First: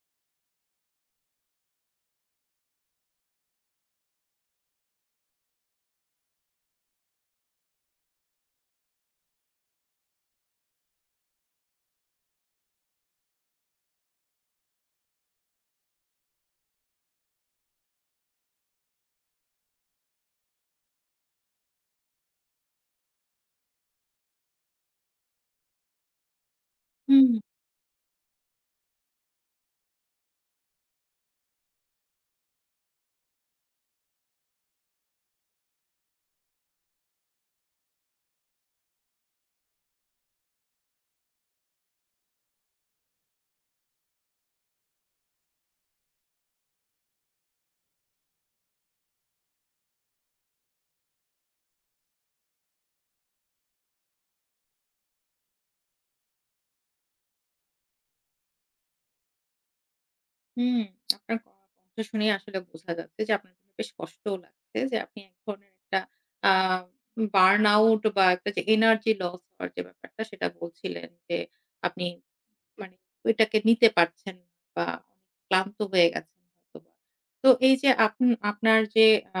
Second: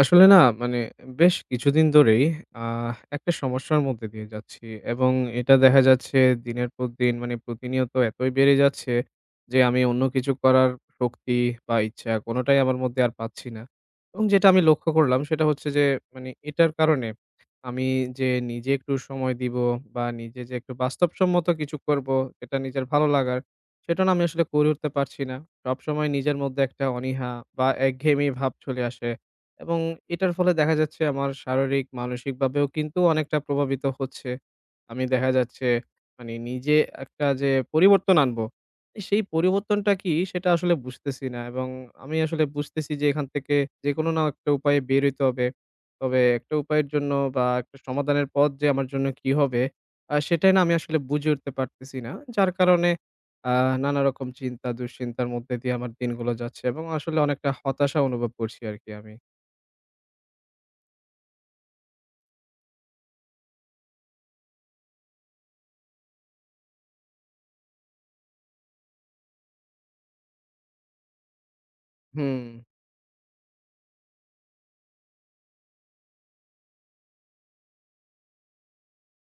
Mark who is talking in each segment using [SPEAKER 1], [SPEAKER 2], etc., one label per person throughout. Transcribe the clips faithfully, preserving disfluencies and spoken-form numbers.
[SPEAKER 1] আসলে না, মানে বেশ কিছুদিন ধরেই আহ, একটা সমস্যার মধ্যে দিয়ে যাচ্ছি এবং এটা দেখা যাচ্ছে দিনের পর দিন মানে প্রতিনিয়ত এতই বেড়ে যাচ্ছে যে আমি অন্য কিছু করার শক্তি বা ইচ্ছা কোনোটাই আমার মধ্যে আর পাচ্ছি না। এবং যেটা আমি লক্ষ্য করলাম সেটা হচ্ছে যে মানে এটার কারণে আমি যে নিজে একটু সময় দিব বা নিজে যে একটু বাস্তবসম্মত কিছু করব, এটা নিজের ভালো লাগার, সেটা না আমি আসলে করে উঠতে পারছি না। সবসময় নিজের মধ্যে একটা
[SPEAKER 2] হুম,
[SPEAKER 1] অনীহা বা একঘেয়েমি ভাব চলে আসে এবং এটার ফলে দেখা যাচ্ছে আমার শারীরিক, মানসিকভাবেও কিন্তু অনেকটা প্রভাবিত হচ্ছে। আমি দেখা যাচ্ছে মানে নিজে একটা যে পরিবর্তন আনবো, সেই পরিবর্তনটা কি সেটা আসলে বুঝতেছি না এবং আমি আসলে বুঝতেছি যে এখান থেকে যেকোনো না একটা উপায়ে বের হইতে হবে। তবে একটা উপায়ের জন্য বা একটা সমাধানের পথ যে আমার জন্য কি হবে, আ সেটাই না আমি আসলে বুঝে উঠতে পারতেছি না। যার কারণে আ নানারকম চিন্তা, দুশ্চিন্তার মধ্যে দিয়ে আমার দিনগুলো যাচ্ছে এবং আসলে অনেকটা হতাশা অনুভব করছি আরকি আমি।
[SPEAKER 2] হুম। আপনার কণ্ঠ শুনেই আসলে বোঝা যাচ্ছে যে আপনার কিন্তু বেশ কষ্টও লাগছে, যে আপনি এক ধরনের একটা আ বার্ন আউট বা একটা যে এনার্জি লস হওয়ার যে ব্যাপারটা সেটা বলছিলেন, যে আপনি
[SPEAKER 1] হুম।
[SPEAKER 2] মানে ওইটাকে নিতে পারছেন না বা ক্লান্ত হয়ে গেছেন হয়তোবা। তো এই যে আপন আপনার যে আ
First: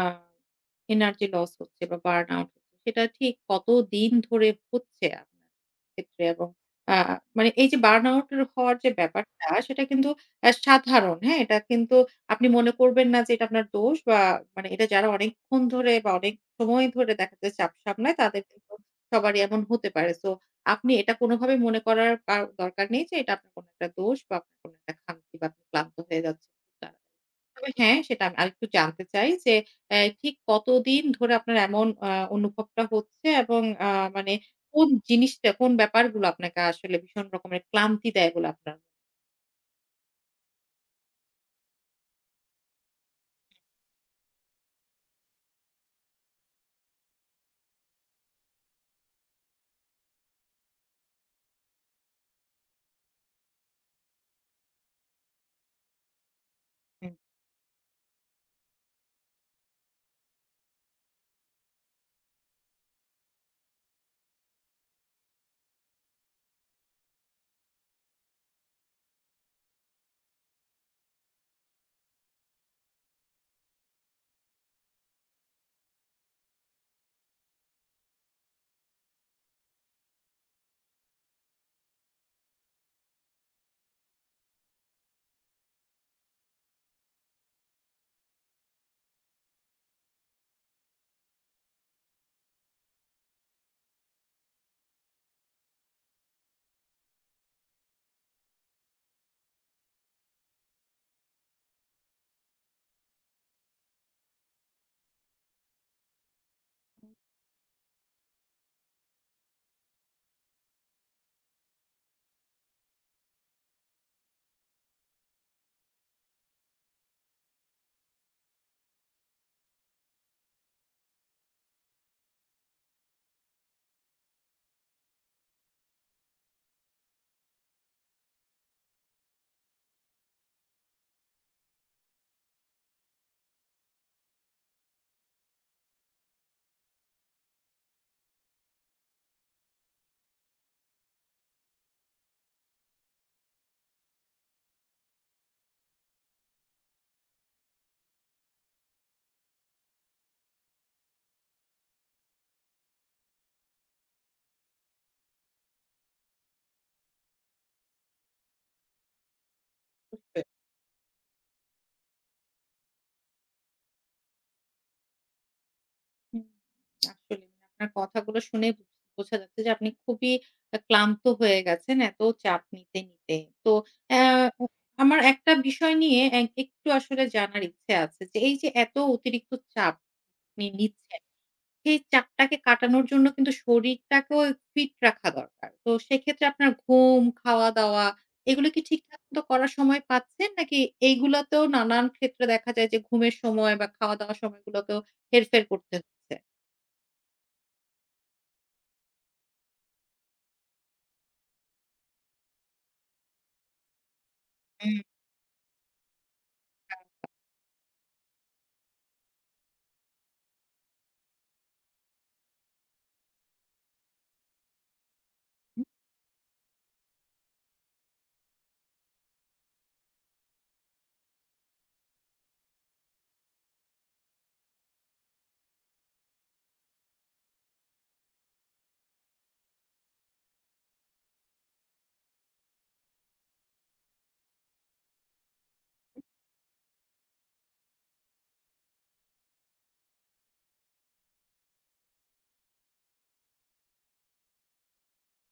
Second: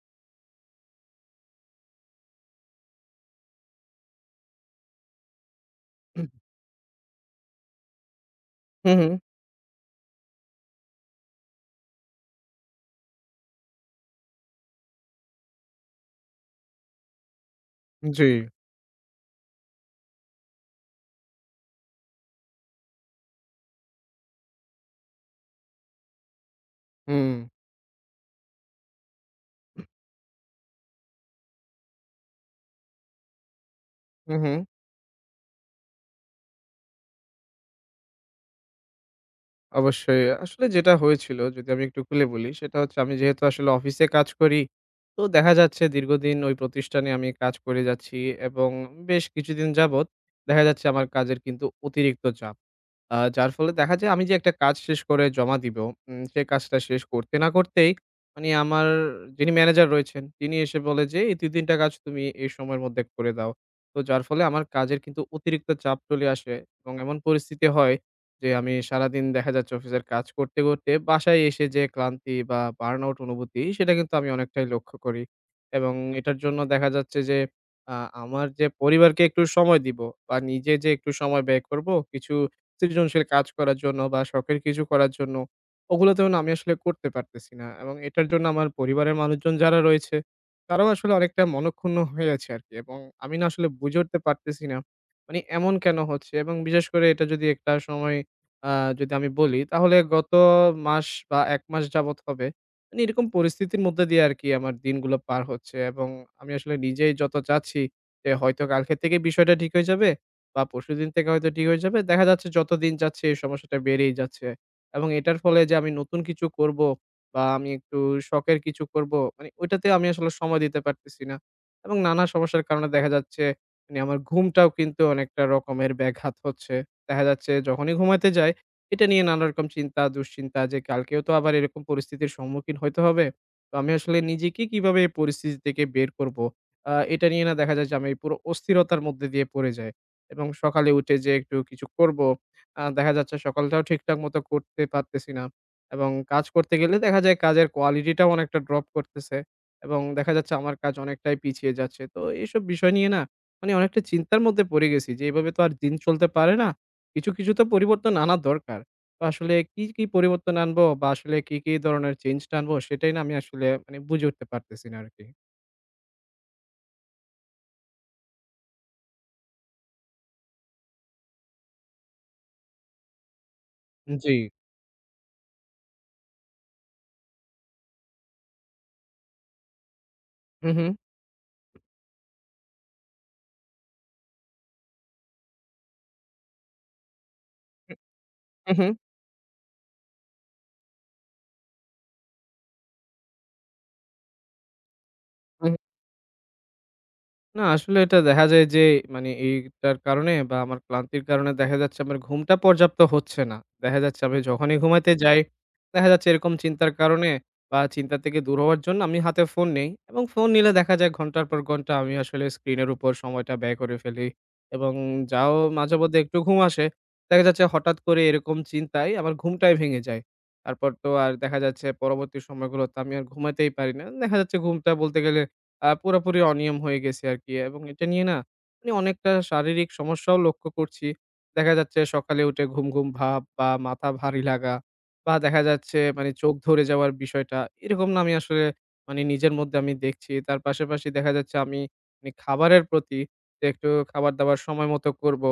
[SPEAKER 2] এনার্জি লস হচ্ছে বা বার্ন আউট হচ্ছে, সেটা ঠিক কতদিন ধরে হচ্ছে আপনার ক্ষেত্রে? এবং আ মানে এই যে বার্ন আউট হওয়ার যে
[SPEAKER 1] হু, হু।
[SPEAKER 2] ব্যাপারটা, সেটা কিন্তু আ সাধারণ, হ্যাঁ? এটা কিন্তু আপনি মনে করবেন না যে এটা আপনার দোষ বা মানে এটা, যারা অনেকক্ষণ ধরে বা অনেক সময় ধরে দেখা যায় চাপ সামলায়,
[SPEAKER 1] জি।
[SPEAKER 2] তাদের কিন্তু সবারই এমন হতে পারে। সো আপনি এটা কোনোভাবে মনে করার কার দরকার নেই যে এটা আপনার কোনো একটা দোষ বা আপনার কোনো একটা খামতি, বা আপনি ক্লান্ত হয়ে যাচ্ছেন খুব তাড়াতাড়ি।
[SPEAKER 1] হুম।
[SPEAKER 2] তবে হ্যাঁ, সেটা আমি আরেকটু জানতে চাই যে অ্যা ঠিক কতদিন ধরে আপনার এমন আ অনুভবটা হচ্ছে, এবং আ মানে
[SPEAKER 1] হু, হু।
[SPEAKER 2] কোন জিনিসটা, কোন ব্যাপারগুলো আপনাকে আসলে ভীষণ রকমের ক্লান্তি দেয় বলে আপনার।
[SPEAKER 1] অবশ্যই। আসলে যেটা হয়েছিল যদি আমি একটু খুলে বলি সেটা হচ্ছে, আমি যেহেতু আসলে অফিসে কাজ করি, তো দেখা যাচ্ছে দীর্ঘদিন ওই প্রতিষ্ঠানে আমি কাজ করে যাচ্ছি এবং বেশ কিছুদিন যাবৎ দেখা যাচ্ছে আমার কাজের কিন্তু অতিরিক্ত চাপ। আ যার ফলে দেখা যায় আমি যে একটা কাজ শেষ করে জমা দিব, উম সেই কাজটা শেষ
[SPEAKER 2] হুম।
[SPEAKER 1] করতে না করতেই মানে আমার যিনি ম্যানেজার রয়েছেন তিনি এসে বলে যে, "এই দুই তিন টা কাজ তুমি এই সময়ের মধ্যে করে দাও।" তো যার ফলে আমার কাজের কিন্তু অতিরিক্ত চাপ চলে আসে এবং এমন পরিস্থিতি হয় যে আমি সারাদিন দেখা যাচ্ছে অফিসের কাজ করতে, করতে বাসায় এসে যে ক্লান্তি বা বার্ন আউট অনুভূতি, সেটা কিন্তু আমি অনেকটাই লক্ষ্য করি। এবং এটার জন্য দেখা যাচ্ছে যে আ আমার যে পরিবারকে একটু সময় দিব বা নিজে যে একটু সময় ব্যয় করব কিছু সৃজনশীল কাজ করার জন্য বা শখের কিছু করার জন্য, ওগুলোতেও না আমি আসলে করতে পারতেছি না এবং এটার জন্য আমার পরিবারের মানুষজন যারা রয়েছে তারাও আসলে অনেকটা মনক্ষুণ্ণ হয়ে আছে আর কি। এবং আমি না আসলে বুঝে উঠতে পারতেছি না মানে এমন কেন হচ্ছে। এবং বিশেষ করে এটা যদি একটা সময় আহ, যদি আমি বলি তাহলে গত মাস বা এক মাস যাবত হবে মানে এরকম পরিস্থিতির মধ্যে দিয়ে আর কি আমার দিনগুলো পার হচ্ছে। এবং আমি আসলে নিজেই যত চাচ্ছি যে হয়তো কালকে থেকে বিষয়টা ঠিক হয়ে যাবে বা পরশুদিন থেকে হয়তো ঠিক হয়ে যাবে। দেখা যাচ্ছে যত দিন যাচ্ছে এই সমস্যাটা বেড়েই যাচ্ছে। এবং এটার ফলে যে আমি নতুন কিছু করব বা আমি একটু শখের কিছু করব, মানে ওইটাতে আমি আসলে সময় দিতে পারতেছি না। এবং নানা সমস্যার কারণে দেখা যাচ্ছে মানে আমার ঘুমটাও কিন্তু অনেকটা রকমের ব্যাঘাত হচ্ছে। দেখা যাচ্ছে যখনই ঘুমাতে যাই, এটা নিয়ে নানা রকম চিন্তা, দুশ্চিন্তা যে কালকেও তো আবার এরকম পরিস্থিতির সম্মুখীন হইতে হবে। তো আমি আসলে নিজেকে কিভাবে এই পরিস্থিতি থেকে বের করব? আ এটা নিয়ে না দেখা যায় যে আমি পুরো অস্থিরতার মধ্যে দিয়ে পড়ে যাই। এবং সকালে উঠে যে একটু কিছু করব, আ দেখা যাচ্ছে সকালটাও ঠিকঠাক মতো করতে পারতেছি না। এবং কাজ করতে গেলে দেখা যায় কাজের কোয়ালিটিটাও অনেকটা ড্রপ করতেছে এবং দেখা যাচ্ছে আমার কাজ অনেকটাই পিছিয়ে যাচ্ছে। তো এইসব বিষয় নিয়ে না মানে অনেকটা চিন্তার মধ্যে পড়ে গেছি যে এভাবে তো আর দিন চলতে পারে না। কিছু, কিছু তো পরিবর্তন আনা দরকার। তো আসলে কি, কি পরিবর্তন আনবো বা আসলে কি, কি ধরনের চেঞ্জটা আনবো সেটাই না আমি আসলে মানে বুঝে উঠতে পারতেছি না আরকি।
[SPEAKER 2] হুম, আসলেই মানে আপনার কথাগুলো শুনে বুঝ- বোঝা যাচ্ছে যে আপনি খুবই আ ক্লান্ত হয়ে গেছেন এত চাপ নিতে, নিতে। তো অ্যা
[SPEAKER 1] জি।
[SPEAKER 2] আমার একটা বিষয় নিয়ে এক একটু আসলে জানার ইচ্ছে আছে, যে এই যে এত অতিরিক্ত চাপ আপনি
[SPEAKER 1] হু, হু।
[SPEAKER 2] নিচ্ছেন, সেই চাপটাকে কাটানোর জন্য কিন্তু শরীরটাকেও ফিট রাখা দরকার। তো সেক্ষেত্রে আপনার ঘুম, খাওয়া-দাওয়া, এগুলো
[SPEAKER 1] হু,
[SPEAKER 2] কি
[SPEAKER 1] হু।
[SPEAKER 2] ঠিকঠাক মতো করার সময় পাচ্ছেন? নাকি এইগুলাতেও নানান ক্ষেত্রে দেখা যায় যে ঘুমের সময় বা খাওয়া-দাওয়ার সময়গুলোতেও হেরফের করতে হচ্ছে?
[SPEAKER 1] না, আসলে এটা দেখা যায় যে মানে এইটার কারণে বা আমার ক্লান্তির কারণে দেখা যাচ্ছে আমার ঘুমটা পর্যাপ্ত হচ্ছে না। দেখা যাচ্ছে আমি যখনই
[SPEAKER 2] হুম,
[SPEAKER 1] ঘুমাতে যাই, দেখা যাচ্ছে এরকম চিন্তার কারণে বা চিন্তা থেকে দূর হওয়ার জন্য আমি হাতে ফোন নেই এবং ফোন নিলে দেখা যায় ঘন্টার পর ঘন্টা আমি আসলে স্ক্রিনের উপর সময়টা ব্যয় করে ফেলি। এবং যাও মাঝেমধ্যে একটু ঘুম আসে, দেখা যাচ্ছে হঠাৎ করে এরকম চিন্তায় আমার ঘুমটাই ভেঙে যায়। তারপর তো আর দেখা যাচ্ছে পরবর্তী সময়গুলোতে আমি আর ঘুমাতেই পারি না। দেখা যাচ্ছে ঘুমটা বলতে গেলে আ পুরাপুরি অনিয়ম হয়ে গেছে আরকি। এবং এটা নিয়ে না মানে অনেকটা শারীরিক সমস্যাও লক্ষ্য করছি। দেখা যাচ্ছে সকালে উঠে ঘুম, ঘুম ভাব বা মাথা ভারী লাগা বা দেখা যাচ্ছে মানে চোখ ধরে যাওয়ার বিষয়টা, এরকম না আমি আসলে মানে নিজের মধ্যে আমি দেখছি। তার পাশাপাশি দেখা যাচ্ছে আমি মানে খাবারের প্রতি যে একটু খাবার-দাবার সময় মতো করবো,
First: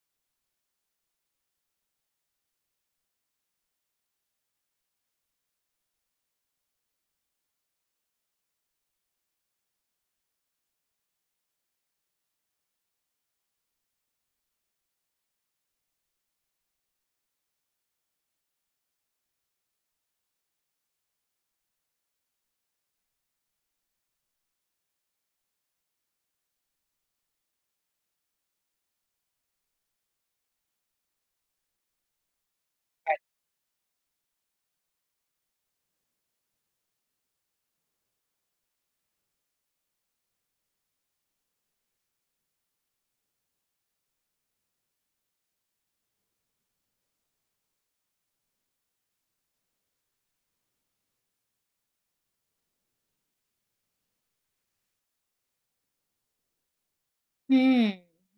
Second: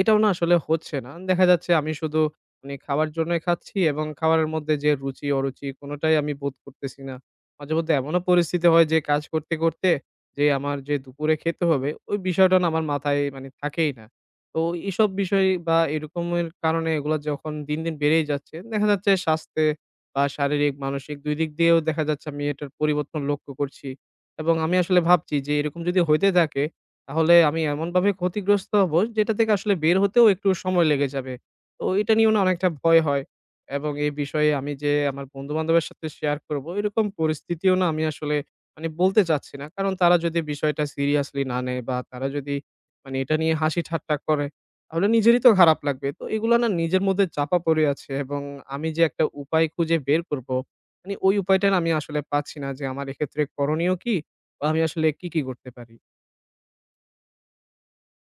[SPEAKER 1] এটাও না আসলে হচ্ছে না। দেখা যাচ্ছে আমি শুধু মানে খাওয়ার জন্যই খাচ্ছি এবং খাবারের মধ্যে যে রুচি, অরুচি কোনোটাই আমি বোধ করতেছি না। মাঝে মধ্যে এমনও পরিস্থিতি হয় যে কাজ করতে, করতে যে আমার যে দুপুরে খেতে হবে ওই বিষয়টা না আমার মাথায় মানে থাকেই না। তো এসব বিষয় বা এরকমের কারণে এগুলা যখন দিন, দিন বেড়েই যাচ্ছে, দেখা যাচ্ছে স্বাস্থ্যে বা শারীরিক, মানসিক দুই দিক দিয়েও দেখা যাচ্ছে আমি এটার পরিবর্তন লক্ষ্য করছি। এবং আমি আসলে ভাবছি যে এরকম যদি হইতে থাকে তাহলে আমি এমনভাবে ক্ষতিগ্রস্ত হব যেটা থেকে আসলে বের হতেও একটু সময় লেগে যাবে। তো এটা নিয়েও না অনেকটা ভয় হয়। এবং এই বিষয়ে আমি যে আমার বন্ধু-বান্ধবের সাথে শেয়ার করব, এরকম পরিস্থিতিও না আমি আসলে মানে বলতে চাচ্ছি না। কারণ তারা যদি বিষয়টা সিরিয়াসলি না নেয় বা তারা যদি মানে এটা নিয়ে হাসি ঠাট্টা করে, তাহলে নিজেরই তো খারাপ লাগবে। তো এগুলো না নিজের মধ্যে চাপা পড়ে আছে এবং আমি যে একটা উপায় খুঁজে বের করব, মানে ওই উপায়টা না আমি আসলে পাচ্ছি না যে আমার এক্ষেত্রে করণীয় কি? বা আমি আসলে কি, কি করতে পারি?
[SPEAKER 2] হুম,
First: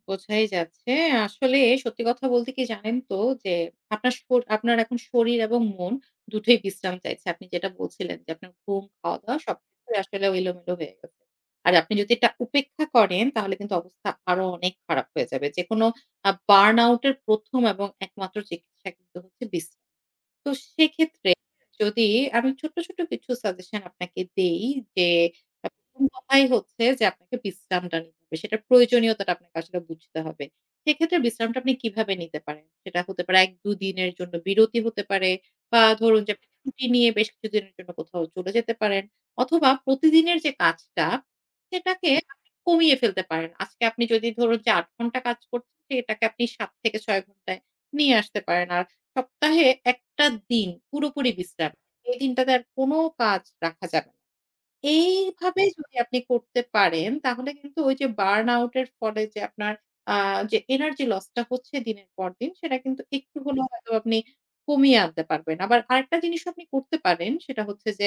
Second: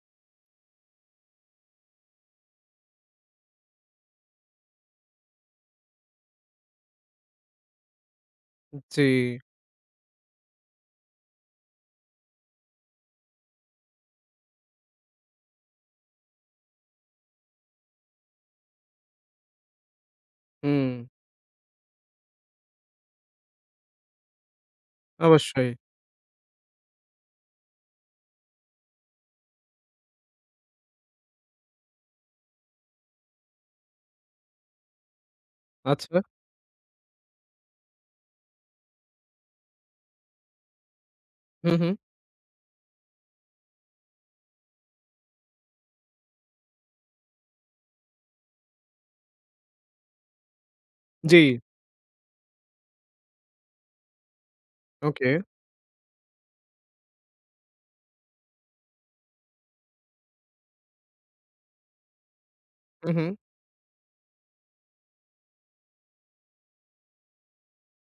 [SPEAKER 2] বোঝাই যাচ্ছে। আসলে সত্যি কথা বলতে কি জানেন তো, যে আপনার শর আপনার এখন শরীর এবং মন দুটোই বিশ্রাম চাইছে। আপনি যেটা বলছিলেন যে আপনার ঘুম,
[SPEAKER 1] জি,
[SPEAKER 2] খাওয়া-দাওয়া, সবকিছুই আসলে এলোমেলো হয়ে গেছে। আর আপনি যদি এটা উপেক্ষা করেন, তাহলে কিন্তু অবস্থা আরো অনেক খারাপ হয়ে যাবে। যেকোনো আ বার্ন আউট এর প্রথম এবং একমাত্র চিকিৎসা কিন্তু হচ্ছে বিশ্রাম। তো
[SPEAKER 1] হুম,
[SPEAKER 2] সেক্ষেত্রে, যদি আমি ছোট্ট, ছোট্ট কিছু সাজেশন আপনাকে দেই, যে আ
[SPEAKER 1] অবশ্যই।
[SPEAKER 2] প্রথম কথাই হচ্ছে যে আপনাকে বিশ্রামটা নিতে হবে। সেটার প্রয়োজনীয়তাটা আপনাকে আসলে বুঝতে হবে। সেক্ষেত্রে বিশ্রামটা আপনি কিভাবে নিতে পারেন? সেটা হতে পারে এক দুই দিনের জন্য বিরতি হতে পারে, বা
[SPEAKER 1] আচ্ছা,
[SPEAKER 2] ধরুন যে আপনি ছুটি নিয়ে বেশ কিছুদিনের জন্য কোথাও চলে যেতে পারেন। অথবা প্রতিদিনের যে কাজটা,
[SPEAKER 1] হুম, হুম,
[SPEAKER 2] সেটাকে আপনি কমিয়ে ফেলতে পারেন। আজকে আপনি যদি ধরুন যে আট ঘন্টা কাজ করছেন, সেটাকে আপনি সাত থেকে ছয় ঘন্টায় নিয়ে আসতে পারেন। আর সপ্তাহে একটা দিন পুরোপুরি
[SPEAKER 1] জি,
[SPEAKER 2] বিশ্রাম। এই দিনটাতে আর কোনো কাজ রাখা যাবে না।
[SPEAKER 1] ওকে,
[SPEAKER 2] এইভাবে যদি আপনি করতে পারেন, তাহলে কিন্তু ওই যে বার্ন আউট এর ফলে যে আপনার আ যে এনার্জি লস টা হচ্ছে দিনের পর দিন, সেটা কিন্তু
[SPEAKER 1] হুম, হুম,
[SPEAKER 2] একটু হলেও হয়তো আপনি কমিয়ে আনতে পারবেন। আবার আরেকটা জিনিসও আপনি করতে পারেন, সেটা হচ্ছে যে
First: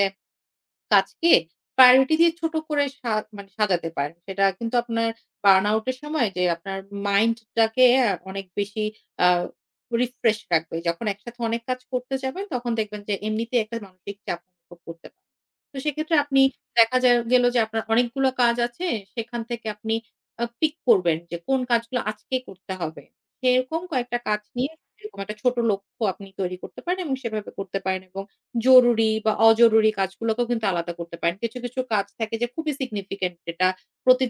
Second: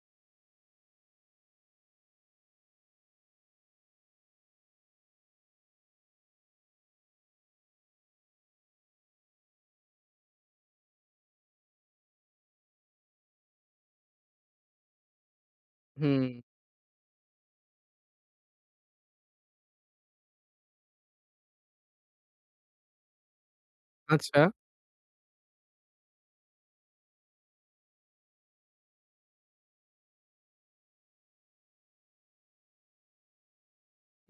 [SPEAKER 2] কাজকে প্রায়োরিটি দিয়ে ছোট করে সা মানে সাজাতে পারেন। সেটা কিন্তু আপনার বার্নআউট এর সময় যে আপনার মাইন্ডটাকে আ অনেক বেশি আ রিফ্রেশ রাখবে। যখন একসাথে অনেক কাজ করতে যাবেন, তখন দেখবেন যে এমনিতেই একটা মানসিক চাপ অনুভব করতে পারেন। তো সেক্ষেত্রে
[SPEAKER 1] হুম,
[SPEAKER 2] আপনি দেখা যা গেল যে আপনার অনেকগুলো কাজ আছে, সেখান থেকে আপনি আ পিক করবেন যে কোন কাজগুলো আজকেই করতে হবে। সেরকম কয়েকটা কাজ
[SPEAKER 1] আচ্ছা,
[SPEAKER 2] নিয়ে এরকম একটা ছোট লক্ষ্য আপনি তৈরি করতে পারেন এবং সেভাবে করতে পারেন, এবং জরুরি বা অজরুরি কাজগুলোকেও কিন্তু আলাদা করতে পারেন। কিছু, কিছু কাজ থাকে যে খুবই significant, যেটা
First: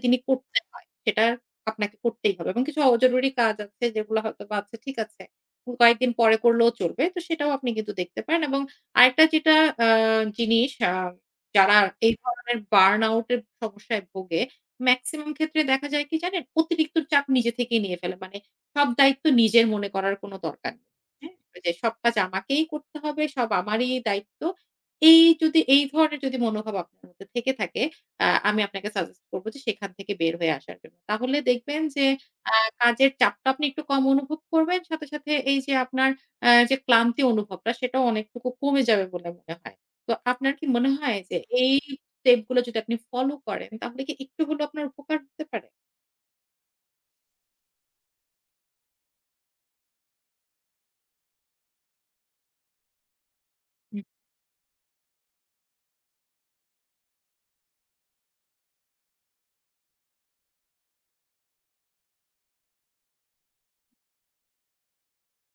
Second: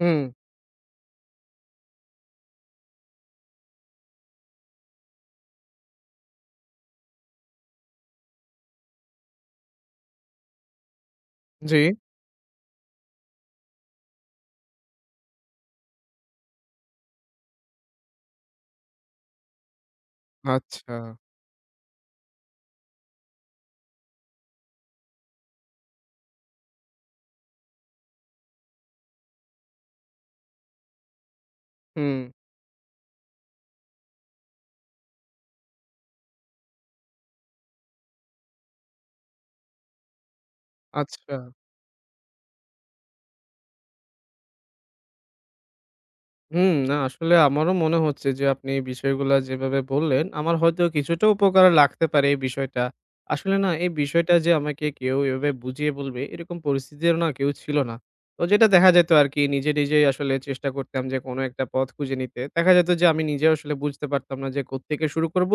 [SPEAKER 1] হুম।
[SPEAKER 2] করতে হয়। সেটা আপনাকে করতেই হবে, এবং কিছু অজরুরি কাজ আছে যেগুলো হয়তোবা, আচ্ছা, ঠিক আছে, কয়েকদিন পরে করলেও চলবে। তো সেটাও আপনি কিন্তু দেখতে পারেন। এবং আরেকটা যেটা আ জিনিস, আ যারা
[SPEAKER 1] জি,
[SPEAKER 2] এই ধরনের বার্নআউট এর সমস্যায় ভোগে, মেক্সিমাম ক্ষেত্রে দেখা যায় কি জানেন? অতিরিক্ত চাপ নিজে থেকেই নিয়ে ফেলে। মানে সব দায়িত্ব নিজের মনে করার কোনো দরকার নেই।
[SPEAKER 1] আচ্ছা।
[SPEAKER 2] হ্যাঁ? যে সব কাজ আমাকেই করতে হবে, সব আমারই দায়িত্ব। এই যদি এই ধরনের যদি মনোভাব আপনার মধ্যে থেকে থাকে, আ আমি আপনাকে সাজেস্ট করব যে সেখান থেকে বের হয়ে আসার জন্য। তাহলে দেখবেন যে
[SPEAKER 1] হুম,
[SPEAKER 2] আ কাজের চাপটা আপনি একটু কম অনুভব করবেন। সাথে, সাথে এই যে আপনার আ যে ক্লান্তি অনুভবটা, সেটাও অনেকটুকু কমে যাবে বলে মনে হয়। তো আপনার কি মনে হয় যে
[SPEAKER 1] আচ্ছা।
[SPEAKER 2] এই স্টেপ গুলো যদি আপনি ফলো করেন, তাহলে কি একটু হলেও আপনার উপকার হতে পারে?
[SPEAKER 1] হুম, না আসলে আমারও মনে হচ্ছে যে আপনি এই বিষয়গুলা যেভাবে বললেন, আমার হয়তো কিছুটা উপকারে লাগতে পারে এই বিষয়টা। আসলে না এই
[SPEAKER 2] হুম,
[SPEAKER 1] বিষয়টা যে আমাকে কেউ এভাবে বুঝিয়ে বলবে, এরকম পরিস্থিতিরও না কেউ ছিল না। তো যেটা দেখা যেত আরকি নিজে, নিজেই আসলে চেষ্টা করতাম যে কোনো একটা পথ খুঁজে নিতে। দেখা যেত যে আমি নিজেও আসলে বুঝতে পারতাম না যে কোত্থেকে শুরু করব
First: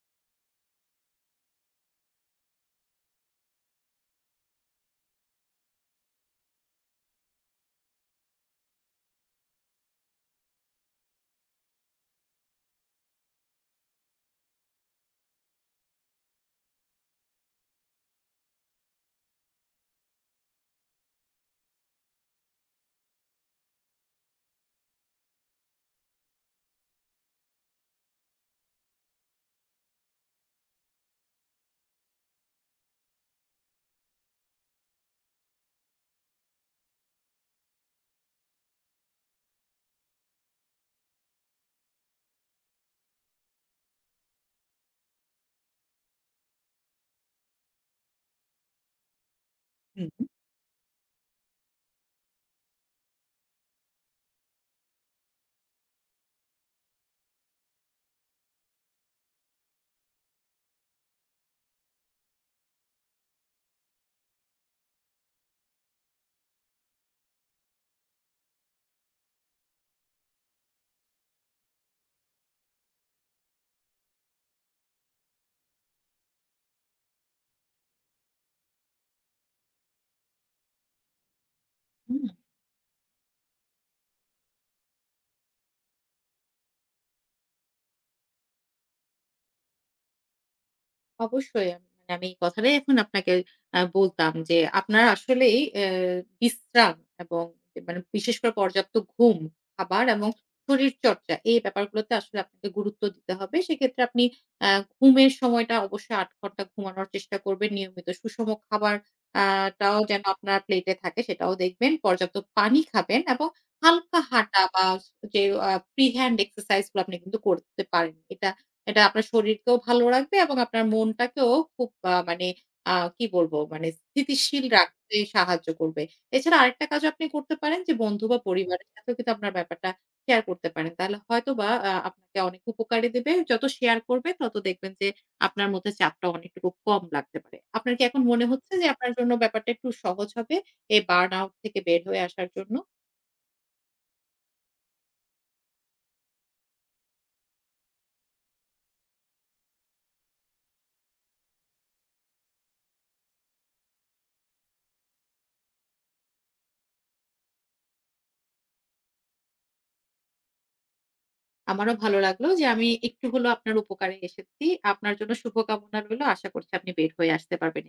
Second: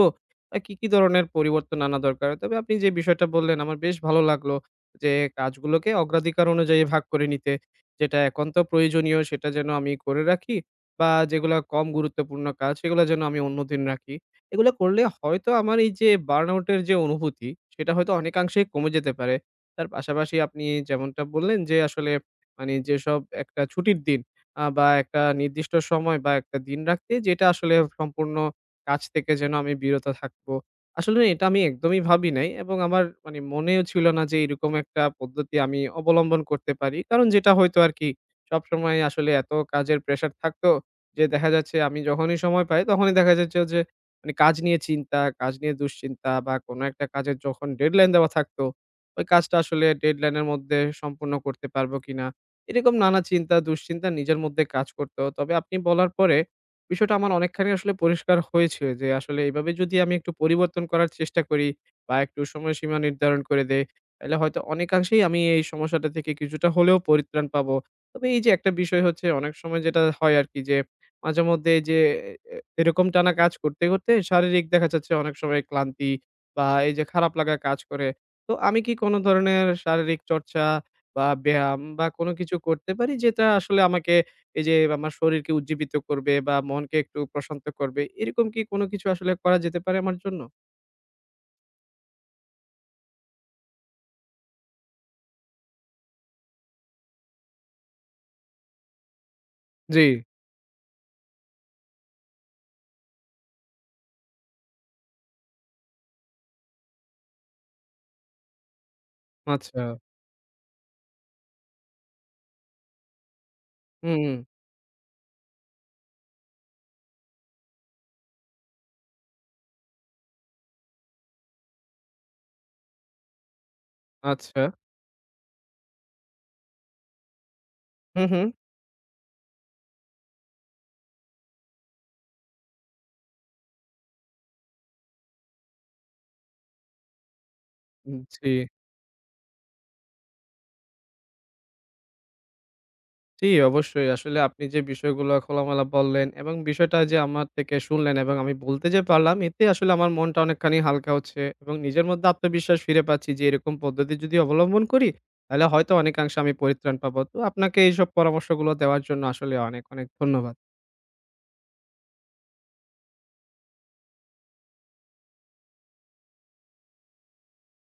[SPEAKER 1] বা কি, কি ধরনের পরিবর্তন আনা দরকার। তবে আপনি যে বিষয়টা বললেন আমার বেশ ভালো লাগলো যে কাজগুলোকে অগ্রাধিকার অনুযায়ী ভাগ করে নিতে। যেটা একান্ত প্রয়োজনীয় সেটা যেন আমি করে রাখি। বা যেগুলা কম গুরুত্বপূর্ণ কাজ সেগুলা যেন আমি অন্যদিন রাখি। এগুলো করলে হয়তো আমার এই যে বার্নআউট এর যে অনুভূতি সেটা হয়তো অনেকাংশেই কমে যেতে পারে। তার পাশাপাশি আপনি যেমনটা বললেন যে আসলে মানে যেসব একটা ছুটির দিন আ বা একটা নির্দিষ্ট সময় বা একটা দিন রাখতে যেটা আসলে সম্পূর্ণ কাজ থেকে যেন আমি বিরত থাকবো। আসলে এটা আমি একদমই ভাবি নাই এবং আমার মানে মনেও ছিল না যে এরকম একটা পদ্ধতি আমি অবলম্বন করতে পারি। কারণ যেটা হয়তো আরকি সবসময় আসলে এত কাজের প্রেশার থাকতো যে দেখা যাচ্ছে আমি যখনই সময় পাই তখনই দেখা যাচ্ছে যে মানে কাজ নিয়ে চিন্তা, কাজ নিয়ে দুশ্চিন্তা বা কোনো একটা কাজের যখন ডেডলাইন দেওয়া থাকতো, ওই কাজটা আসলে
[SPEAKER 2] হুম।
[SPEAKER 1] ডেডলাইন এর মধ্যে সম্পূর্ণ করতে পারবো কিনা? এরকম নানা চিন্তা, দুশ্চিন্তা নিজের মধ্যে কাজ করতো। তবে আপনি বলার পরে বিষয়টা আমার অনেকখানি আসলে পরিষ্কার হয়েছে যে আসলে এভাবে যদি আমি একটু পরিবর্তন করার চেষ্টা করি বা একটু সময়সীমা নির্ধারণ করে দেই, তাহলে হয়তো অনেকাংশেই আমি এই সমস্যাটা থেকে কিছুটা হলেও পরিত্রাণ পাবো। তবে এই যে একটা বিষয় হচ্ছে অনেক সময় যেটা হয় আরকি যে মাঝে মধ্যে এই যে এ এরকম টানা কাজ করতে, করতে শারীরিক দেখা যাচ্ছে অনেক সময় ক্লান্তি বা এই যে খারাপ লাগা কাজ করে। তো আমি কি কোনো ধরনের শারীরিক চর্চা বা ব্যায়াম বা
[SPEAKER 2] হুম।
[SPEAKER 1] কোনো কিছু করতে পারি যেটা আসলে আমাকে এই যে আমার শরীরকে উজ্জীবিত করবে বা মনকে একটু প্রশান্ত করবে? এরকম কি কোনো কিছু আসলে করা যেতে পারে আমার জন্য?
[SPEAKER 2] অবশ্যই। আম মানে আমি এই কথাটাই এখন আপনাকে আ বলতাম, যে আপনার আসলেই অ্যা বিশ্রাম এবং এ মানে বিশেষ করে পর্যাপ্ত ঘুম,
[SPEAKER 1] জি,
[SPEAKER 2] খাবার এবং শরীরচর্চা, এই ব্যাপারগুলোতে আসলে আপনাকে গুরুত্ব দিতে হবে। সেক্ষেত্রে আপনি অ্যা ঘুমের সময়টা অবশ্যই আট ঘন্টা ঘুমানোর চেষ্টা করবেন। নিয়মিত সুষম খাবার আ
[SPEAKER 1] আচ্ছা।
[SPEAKER 2] টাও যেন আপনার প্লেটে থাকে, সেটাও দেখবেন। পর্যাপ্ত পানি খাবেন, এবং হালকা
[SPEAKER 1] হুম,
[SPEAKER 2] হাঁটা বা যে আ ফ্রি হ্যান্ড এক্সারসাইজ গুলো আপনি কিন্তু করতে পারেন। এটা এটা আপনার শরীরকেও ভালো রাখবে এবং আপনার মনটাকেও খুব আ মানে আ কি বলবো? মানে
[SPEAKER 1] আচ্ছা।
[SPEAKER 2] স্থিতিশীল রাখতে সাহায্য করবে। এছাড়া আরেকটা কাজ আপনি করতে পারেন, যে
[SPEAKER 1] হু,
[SPEAKER 2] বন্ধু বা
[SPEAKER 1] হু।
[SPEAKER 2] পরিবারের সাথেও কিন্তু আপনার ব্যাপারটা শেয়ার করতে পারেন। তাহলে হয়তোবা আ আপনাকে অনেক উপকারে দেবে। যত শেয়ার করবে তত দেখবেন যে আপনার মধ্যে চাপটা অনেকটুকু কম লাগতে পারে। আপনার কি এখন মনে
[SPEAKER 1] জি।
[SPEAKER 2] হচ্ছে যে আপনার জন্য ব্যাপারটা একটু সহজ হবে এই বার্ন আউট থেকে বের হয়ে আসার জন্য?
[SPEAKER 1] জি, অবশ্যই। আসলে আপনি যে বিষয়গুলো খোলামেলা বললেন এবং বিষয়টা যে আমার থেকে শুনলেন এবং আমি বলতে যে পারলাম, এতে আসলে আমার মনটা অনেকখানি হালকা হচ্ছে এবং নিজের মধ্যে আত্মবিশ্বাস ফিরে পাচ্ছি যে এরকম পদ্ধতি যদি অবলম্বন করি, তাহলে হয়তো অনেকাংশে আমি পরিত্রাণ পাবো। তো আপনাকে এইসব পরামর্শগুলো দেওয়ার জন্য আসলে অনেক, অনেক ধন্যবাদ।
[SPEAKER 2] আমারও ভালো লাগলো যে আমি একটু হলেও আপনার উপকারে এসেছি। আপনার জন্য শুভকামনা রইলো। আশা করছি আপনি বের হয়ে আসতে পারবেন।